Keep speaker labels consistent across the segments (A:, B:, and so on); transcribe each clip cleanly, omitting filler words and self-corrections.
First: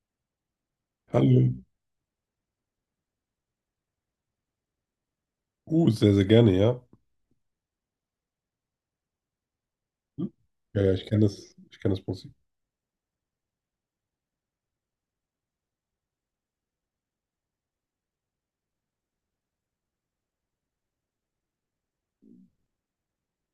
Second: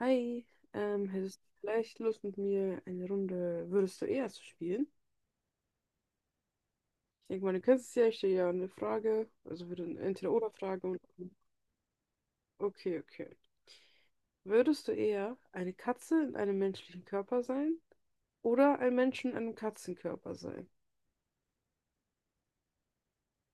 A: Hi, hättest
B: Hallo.
A: du vielleicht Lust mit mir eine Runde Würdest du eher zu spielen?
B: Sehr, sehr gerne, ja.
A: Ich denke mal, du kennst es ja, ich stelle ja eine Frage, also würde eine
B: Hm? Ja,
A: Entweder-oder-Frage
B: ja,
A: und
B: ich kenne das Prinzip.
A: okay, okay. Würdest du eher eine Katze in einem menschlichen Körper sein oder ein Mensch in einem Katzenkörper sein?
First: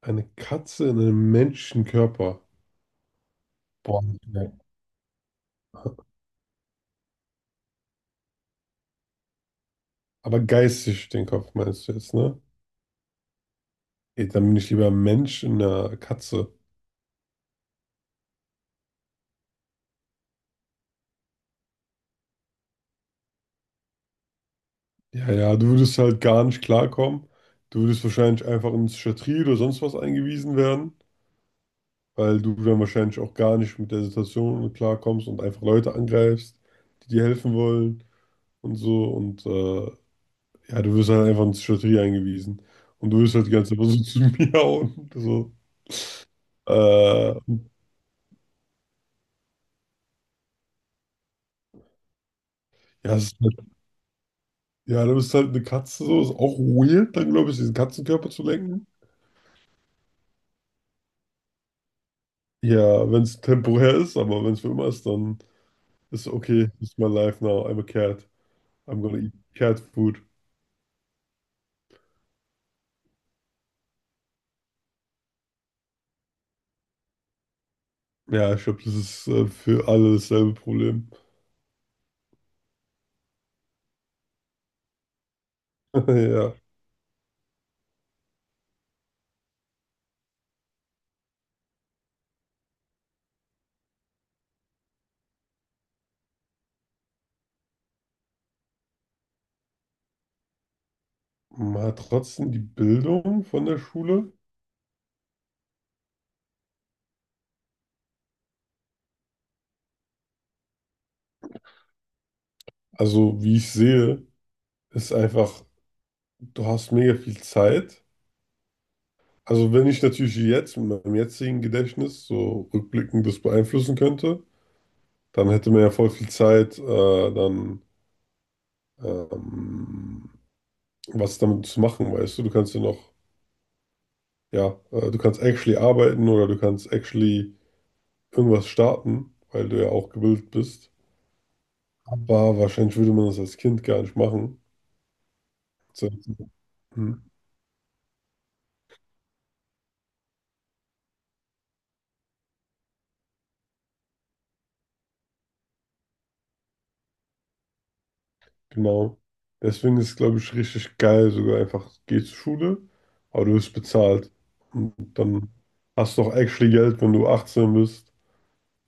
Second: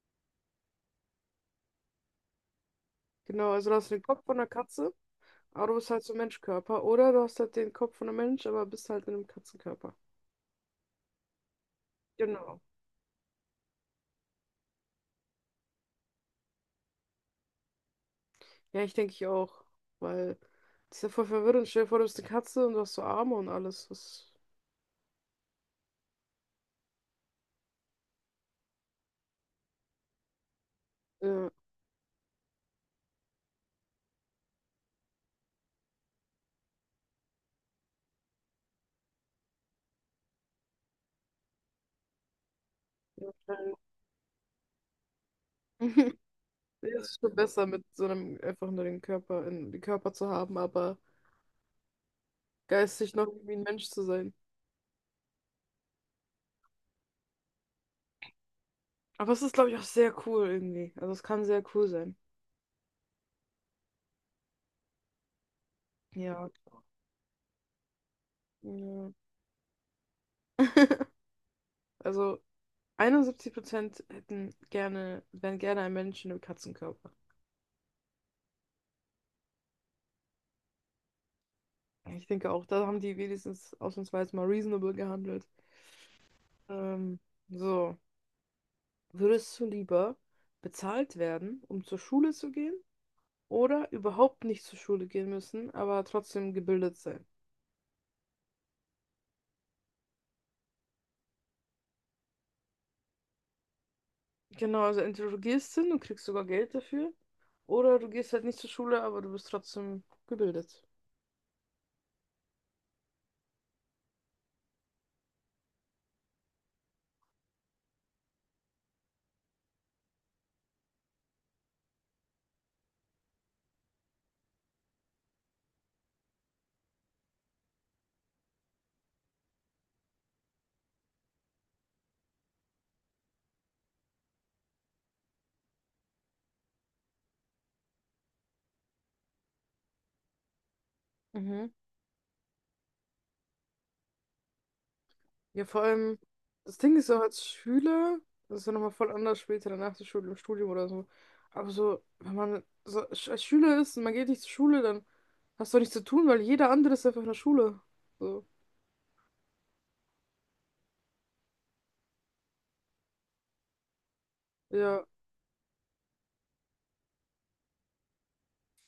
B: Eine Katze in einem Menschenkörper.
A: Genau, also du hast den
B: Boah,
A: Kopf von einer
B: ne.
A: Katze, aber du bist halt so ein Menschkörper oder du hast halt den Kopf von einem Mensch, aber bist halt in einem Katzenkörper.
B: Aber geistig den Kopf meinst du jetzt, ne?
A: Genau.
B: Ey, dann bin ich lieber ein Mensch in einer Katze.
A: Ja, ich denke ich auch. Weil das ist ja voll verwirrend. Stell dir vor, du bist eine Katze und du hast so Arme und alles. Das,
B: Ja, ja, du würdest halt gar nicht klarkommen. Du würdest wahrscheinlich einfach in die Psychiatrie oder sonst was eingewiesen werden,
A: ja,
B: weil du dann wahrscheinlich auch gar nicht mit der Situation klarkommst und einfach Leute angreifst, die dir helfen wollen und so. Ja, du wirst halt einfach in die Psychiatrie eingewiesen. Und du wirst halt die ganze
A: wahrscheinlich.
B: Zeit so zu mir miauen. So.
A: Nee, es ist schon
B: Äh,
A: besser, mit so einem einfach nur den Körper, in, den Körper zu haben, aber geistig
B: ja, es
A: noch
B: ist
A: irgendwie
B: halt,
A: ein Mensch zu sein.
B: ja, du bist halt eine Katze, so ist auch weird, dann glaube ich, diesen Katzenkörper zu lenken.
A: Aber es ist, glaube ich, auch sehr cool irgendwie. Also es kann sehr cool sein.
B: Ja, wenn es temporär ist, aber wenn es für immer ist, dann ist
A: Ja.
B: okay, it's my life now, I'm a cat. I'm
A: Ja.
B: gonna eat cat food.
A: Also 71% hätten gerne, wären gerne ein Mensch in einem Katzenkörper.
B: Ja, ich glaube, das ist für alle dasselbe Problem.
A: Ich denke auch, da haben die wenigstens ausnahmsweise mal reasonable gehandelt.
B: Ja.
A: Ähm, so. Würdest du lieber bezahlt werden, um zur Schule zu gehen, oder überhaupt nicht zur Schule gehen müssen, aber trotzdem gebildet sein?
B: Man hat trotzdem die Bildung von der Schule.
A: Genau, also entweder du gehst hin und kriegst sogar Geld dafür, oder du gehst halt nicht zur Schule, aber du bist trotzdem gebildet.
B: Also, wie ich sehe, ist einfach, du hast mega viel Zeit. Also wenn ich natürlich jetzt mit meinem jetzigen Gedächtnis so rückblickend das beeinflussen könnte, dann hätte man ja voll viel Zeit, dann ähm, was damit zu machen, weißt du? Du kannst ja noch, ja, du kannst actually arbeiten oder du kannst actually irgendwas starten, weil du ja auch gebildet bist.
A: Mhm.
B: Aber wahrscheinlich würde man das als Kind gar nicht machen.
A: Ja, vor
B: So,
A: allem, das Ding ist auch
B: hm.
A: als Schüler, das ist ja nochmal voll anders später, danach der Schule, im Studium oder so. Aber so, wenn man so als Schüler ist und man geht nicht zur Schule, dann hast du auch nichts zu tun, weil jeder andere ist einfach in der Schule. So,
B: Genau. Deswegen ist es, glaube ich, richtig geil, sogar einfach, geh zur Schule, aber du wirst bezahlt. Und
A: ja.
B: dann hast du auch actually Geld, wenn du 18 bist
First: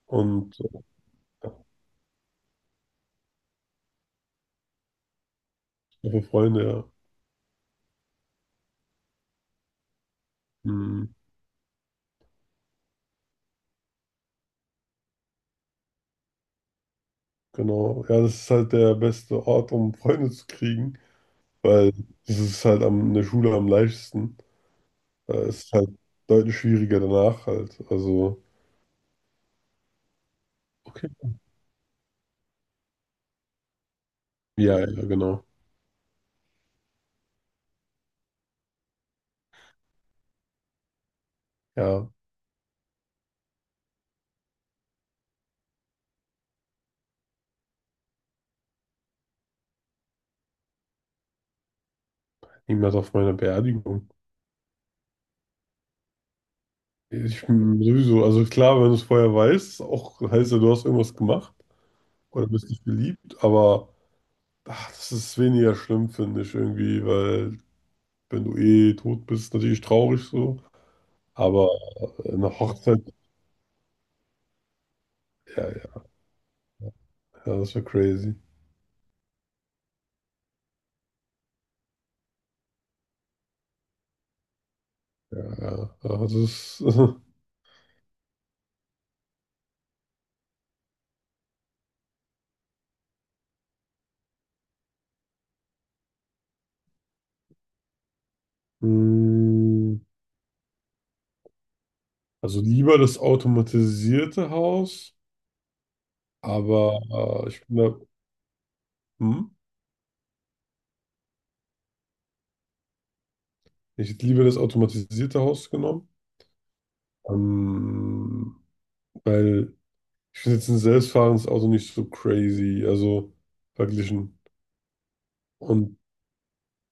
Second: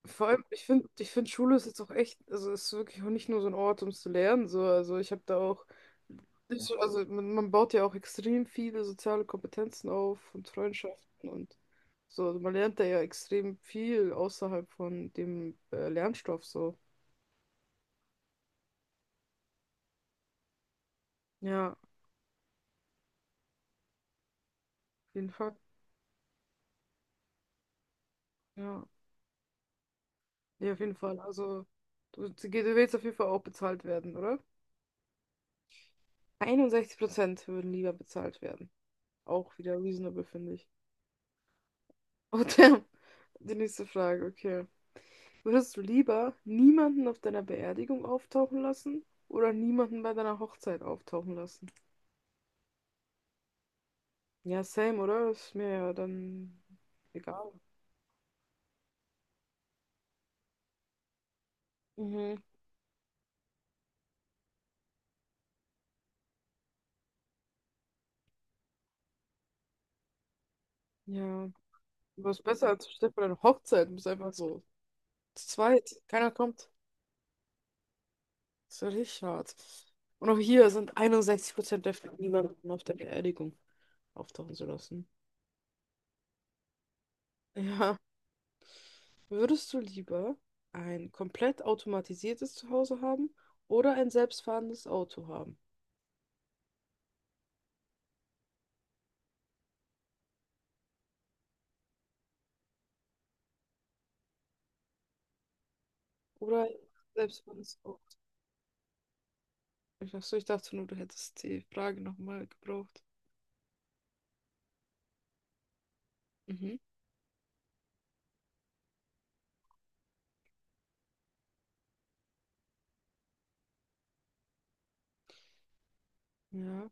A: Vor allem,
B: und
A: ich finde Schule ist jetzt auch echt, also ist wirklich auch nicht nur so ein Ort, um zu lernen. So. Also ich habe da auch,
B: auch für
A: nicht
B: Freunde,
A: so,
B: ja.
A: also man baut ja auch extrem viele soziale Kompetenzen auf und
B: Mhm.
A: Freundschaften und so. Also man lernt da ja extrem viel außerhalb von dem Lernstoff so.
B: Genau. Ja, das ist halt der beste Ort, um Freunde zu kriegen,
A: Ja, auf
B: weil das ist halt am, in der Schule am leichtesten.
A: jeden Fall.
B: Es ist halt deutlich schwieriger danach halt. Also,
A: Ja, ja, auf jeden
B: okay.
A: Fall. Also du willst auf jeden Fall auch bezahlt werden, oder?
B: Ja, ja, genau.
A: 61% würden lieber bezahlt werden. Auch wieder reasonable, finde ich.
B: Ja,
A: Und dann die nächste Frage, okay. Würdest du lieber niemanden auf deiner Beerdigung auftauchen lassen oder niemanden bei deiner Hochzeit auftauchen lassen?
B: niemand auf meiner Beerdigung.
A: Ja, same, oder? Ist mir ja dann
B: Ich
A: egal.
B: bin sowieso, also klar, wenn du es vorher weißt, auch heißt ja, du hast irgendwas gemacht
A: Mhm.
B: oder bist nicht beliebt, aber ach, das ist weniger schlimm, finde ich irgendwie, weil wenn du eh tot bist, natürlich traurig so,
A: Ja.
B: aber
A: Was
B: eine
A: besser als
B: Hochzeit,
A: stell dir vor, deine Hochzeit. Du bist einfach so zu
B: ja, ja,
A: zweit. Keiner kommt.
B: ja, das wäre crazy.
A: Das ist ja richtig hart. Und auch hier sind 61% dafür, niemanden auf der Beerdigung auftauchen zu lassen.
B: Ja, ja, also das ist,
A: Ja. Würdest du lieber ein komplett automatisiertes Zuhause haben oder ein selbstfahrendes Auto haben?
B: mm, also lieber das automatisierte Haus,
A: Oder selbst
B: aber
A: wenn
B: ich bin
A: es
B: da,
A: auch.
B: hm,
A: Ich dachte, so, ich dachte nur, du hättest die Frage nochmal gebraucht.
B: ich hätte lieber das automatisierte Haus genommen,
A: Mhm.
B: ähm, weil ich finde jetzt ein selbstfahrendes Auto nicht so crazy, also verglichen. Und
A: Ja.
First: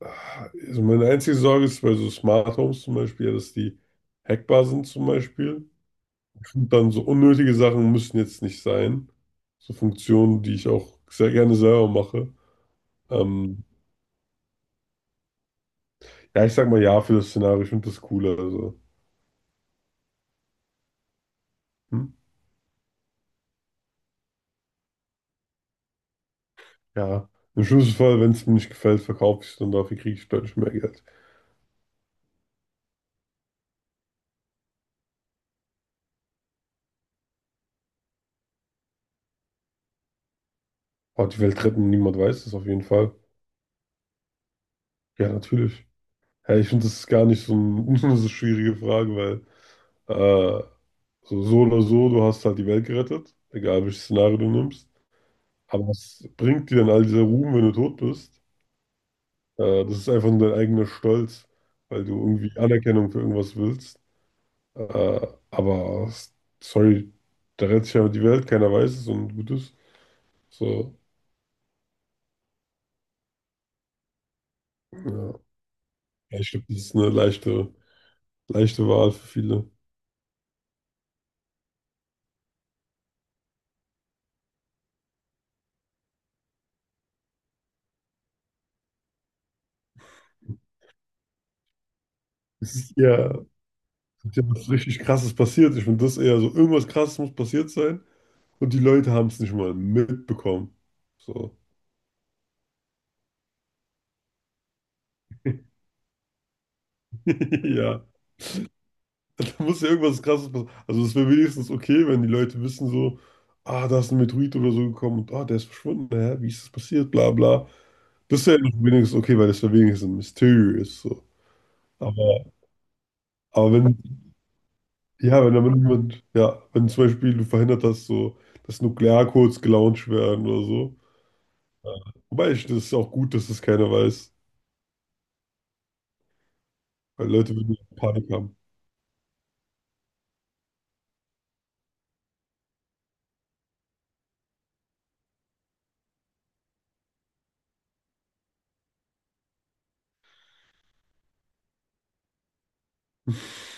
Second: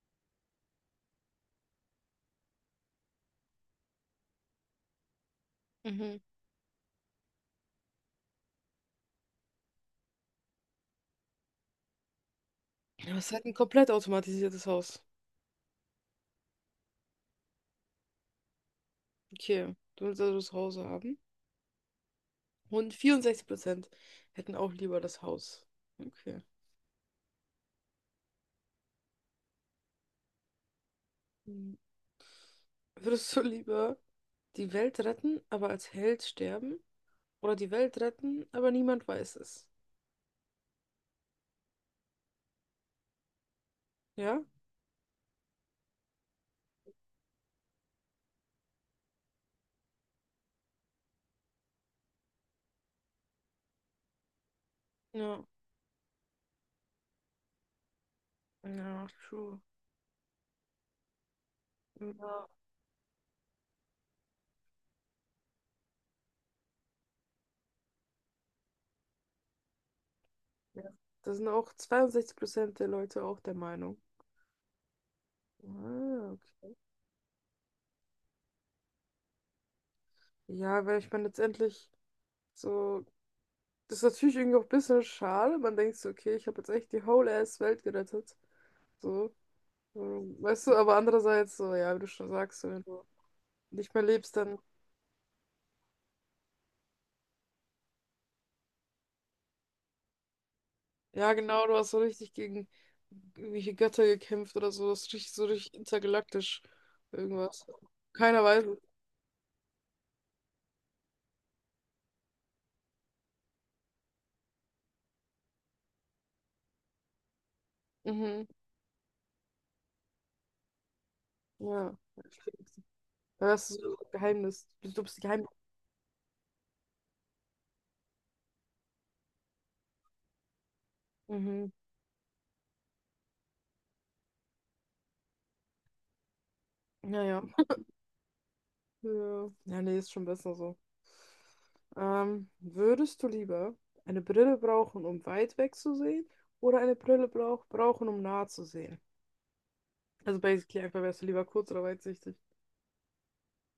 B: ah, also meine einzige Sorge ist bei so Smart Homes zum Beispiel, ja, dass die hackbar sind zum Beispiel.
A: Mhm.
B: Und dann so unnötige Sachen müssen jetzt nicht sein. So Funktionen, die ich auch sehr gerne selber mache.
A: Aber es ist halt ein
B: Ähm,
A: komplett automatisiertes Haus.
B: ja, ich sag mal ja für das Szenario, ich finde das cooler. Also,
A: Okay, du willst also das Haus haben.
B: hm?
A: Und 64% hätten auch lieber das Haus. Okay.
B: Ja, im schlimmsten Fall, wenn es mir nicht gefällt, verkaufe ich es und dafür kriege ich deutlich mehr Geld.
A: Hm. Würdest du lieber die Welt retten, aber als Held sterben? Oder die Welt retten, aber niemand weiß es?
B: Aber die Welt retten, niemand weiß das auf jeden Fall.
A: Ja?
B: Ja, natürlich. Ja, ich finde, das ist gar nicht so, ein, so eine schwierige Frage, weil äh, so, so oder so, du hast halt die Welt gerettet, egal welches Szenario du nimmst.
A: Ja.
B: Aber was bringt dir denn all dieser Ruhm, wenn du tot bist?
A: Ja, true.
B: Das ist einfach nur dein eigener Stolz, weil du
A: Ja.
B: irgendwie Anerkennung für irgendwas willst. Aber sorry, da rettet sich ja die Welt, keiner weiß es und gut ist.
A: Ja.
B: So,
A: Das sind auch 62% der Leute auch der Meinung.
B: ja.
A: Ah,
B: Ja, ich glaube,
A: okay.
B: das ist eine leichte, leichte Wahl für viele.
A: Ja, weil ich meine, letztendlich so, das ist natürlich irgendwie auch ein bisschen schade. Man denkt so, okay, ich habe jetzt echt die whole ass Welt gerettet. So, weißt du, aber andererseits so, ja, wie du schon sagst, so, wenn du
B: Ja.
A: nicht mehr lebst,
B: Ja,
A: dann,
B: was richtig krasses passiert. Ich finde das eher so, irgendwas krasses muss passiert sein und die Leute haben es nicht mal mitbekommen.
A: ja,
B: So.
A: genau, du hast so richtig gegen irgendwelche Götter gekämpft oder so. Das ist richtig, so richtig intergalaktisch irgendwas.
B: Ja,
A: Keiner weiß es.
B: da muss ja irgendwas krasses passieren. Also es wäre wenigstens okay, wenn die Leute wissen so, ah, da ist ein Meteorit oder so gekommen und ah, der ist verschwunden, hä? Wie ist das passiert, bla bla. Das
A: Mhm.
B: wäre noch wenigstens okay, weil das wäre wenigstens ein Mysterium ist so.
A: Ja.
B: Aber,
A: Weil das
B: aber
A: ist so
B: wenn,
A: ein Geheimnis. Du bist die.
B: ja, wenn damit jemand, ja, wenn zum Beispiel du verhindert hast, so, dass Nuklearcodes gelauncht werden oder so.
A: Mhm.
B: Ja. Wobei ich, das ist auch gut, dass das keiner weiß.
A: Ja,
B: Weil
A: ja.
B: Leute würden ja Panik haben.
A: Ja, ja, nee, ist schon besser so. Würdest du lieber eine Brille brauchen, um weit weg zu sehen, oder eine Brille brauchen, um nah zu sehen? Also basically einfach wärst du lieber kurz oder weitsichtig.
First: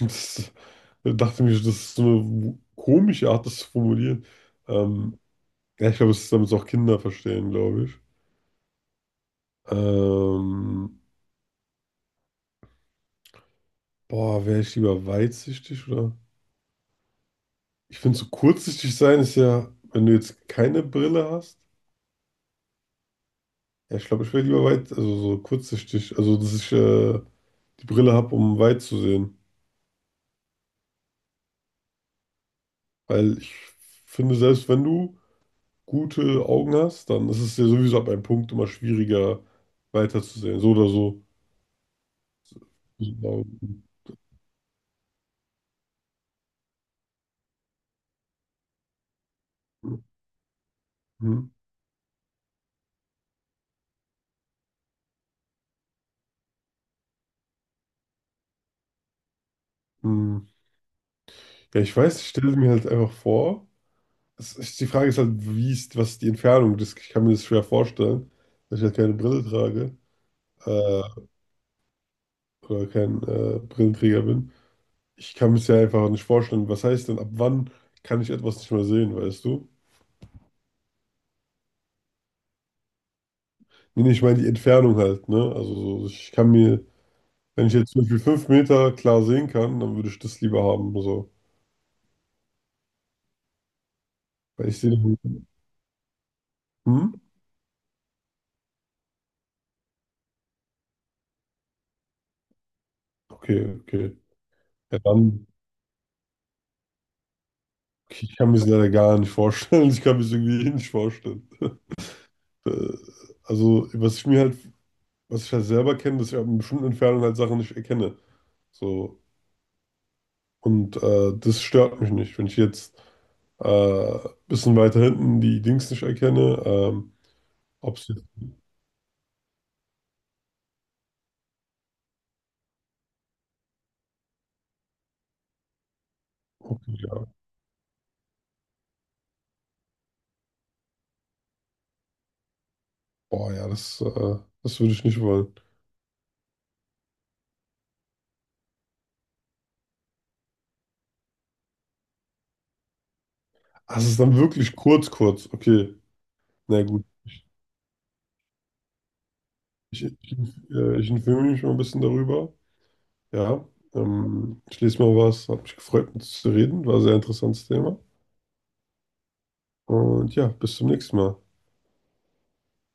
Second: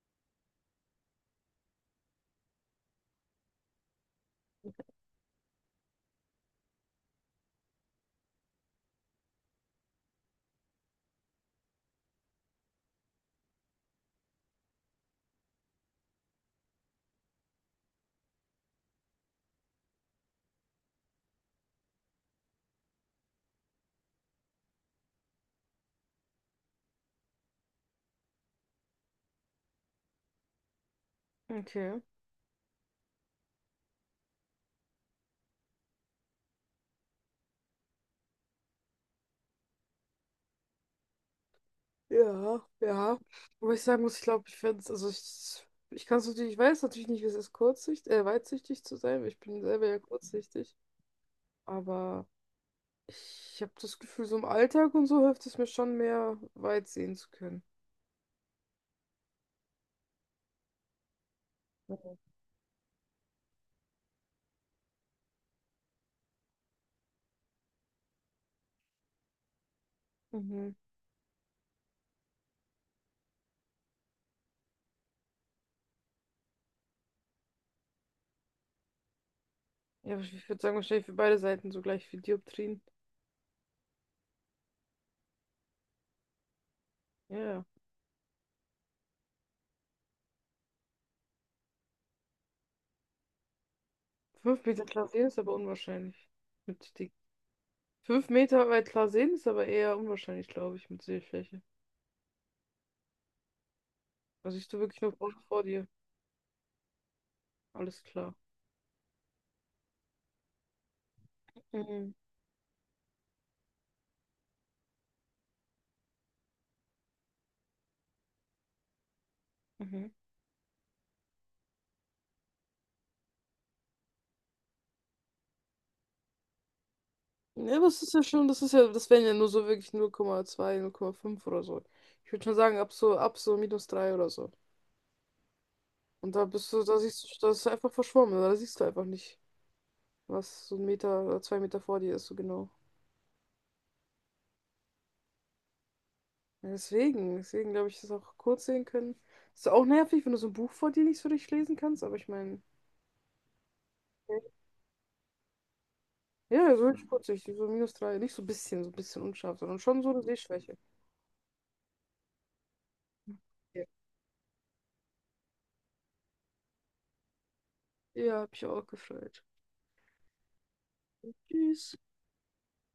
B: Und das, da dachte ich mir, das ist so eine komische Art, das zu formulieren. Ähm, ja, ich glaube, es ist, damit es auch Kinder verstehen, glaube ich. Ähm, Boah, wäre ich lieber weitsichtig oder? Ich finde, so kurzsichtig sein ist ja, wenn du jetzt keine Brille hast. Ja, ich glaube, ich wäre lieber weit, also so kurzsichtig, also dass ich die Brille habe, um weit zu sehen.
A: Okay.
B: Weil ich finde, selbst wenn du gute Augen hast, dann ist es ja sowieso ab einem Punkt immer schwieriger weiterzusehen. So oder so.
A: Ja, ja. Wobei
B: Hm,
A: ich sagen muss, ich glaube, ich fände es, also ich kann es natürlich, ich weiß natürlich nicht, wie es ist, kurzsichtig weitsichtig zu sein, weil ich bin selber ja kurzsichtig. Aber ich habe das Gefühl, so im Alltag und so hilft es mir schon mehr, weit sehen zu können.
B: hm. Ja, ich weiß, ich stelle mir halt einfach vor. Es ist, die Frage ist halt, wie ist, was ist die Entfernung? Das, ich kann mir das schwer vorstellen, dass ich halt keine Brille trage
A: Mhm.
B: äh, oder kein Brillenträger bin. Ich kann mir es ja einfach nicht vorstellen. Was heißt denn, ab wann kann ich etwas nicht mehr sehen, weißt du?
A: Ja, aber ich würde sagen, wahrscheinlich für beide Seiten so gleich viel Dioptrien.
B: Nee, nee, ich meine die Entfernung halt, ne? Also so, ich kann mir
A: Ja.
B: wenn ich jetzt zum Beispiel 5 Meter klar sehen kann, dann würde ich das lieber haben. So.
A: Fünf
B: Weil ich
A: Meter
B: sehe.
A: klar sehen ist
B: Den-
A: aber unwahrscheinlich. Mit
B: Hm?
A: die 5 Meter weit klar sehen ist aber eher unwahrscheinlich, glaube ich, mit Sehschwäche.
B: Okay, okay.
A: Da siehst du
B: Ja,
A: wirklich nur vor
B: dann.
A: vor dir. Alles
B: Okay,
A: klar.
B: ich kann mir das leider gar nicht vorstellen. Ich kann mir das irgendwie eh nicht vorstellen.
A: Mhm.
B: Äh, Also, was ich mir halt, was ich halt selber kenne, dass ich ab einer bestimmten Entfernung halt Sachen nicht erkenne. So.
A: Mhm.
B: Das stört mich nicht. Wenn ich jetzt ein bisschen weiter hinten die Dings nicht erkenne,
A: Ja, aber
B: ob
A: es
B: es
A: ist ja
B: jetzt.
A: schon, das ist ja, das wären ja nur so wirklich null Komma zwei 0,5 oder so. Ich würde schon sagen, ab so -3 oder so. Und da bist du,
B: Okay,
A: da siehst
B: ja.
A: du, das ist einfach verschwommen, da siehst du einfach nicht, was so 1 Meter oder 2 Meter vor dir ist, so genau.
B: Boah, ja, das würde ich nicht wollen.
A: Ja, deswegen, deswegen glaube ich, dass auch kurz sehen können. Ist auch nervig, wenn du so ein Buch vor dir nicht so richtig lesen kannst, aber ich meine,
B: Ah, es ist dann
A: ja,
B: wirklich kurz, kurz. Okay.
A: ja,
B: Na
A: so
B: gut.
A: richtig kurzsichtig, so minus drei, nicht so ein bisschen, so ein bisschen unscharf, sondern schon
B: Ich,
A: so eine
B: ich,
A: Sehschwäche.
B: Ich informiere mich mal ein bisschen darüber. Ja,
A: Ja.
B: ich lese mal was, hat mich gefreut, mit dir zu reden. War ein sehr interessantes Thema.
A: Ja, hab ich auch gefreut.
B: Und ja, bis zum nächsten Mal.
A: Tschüss.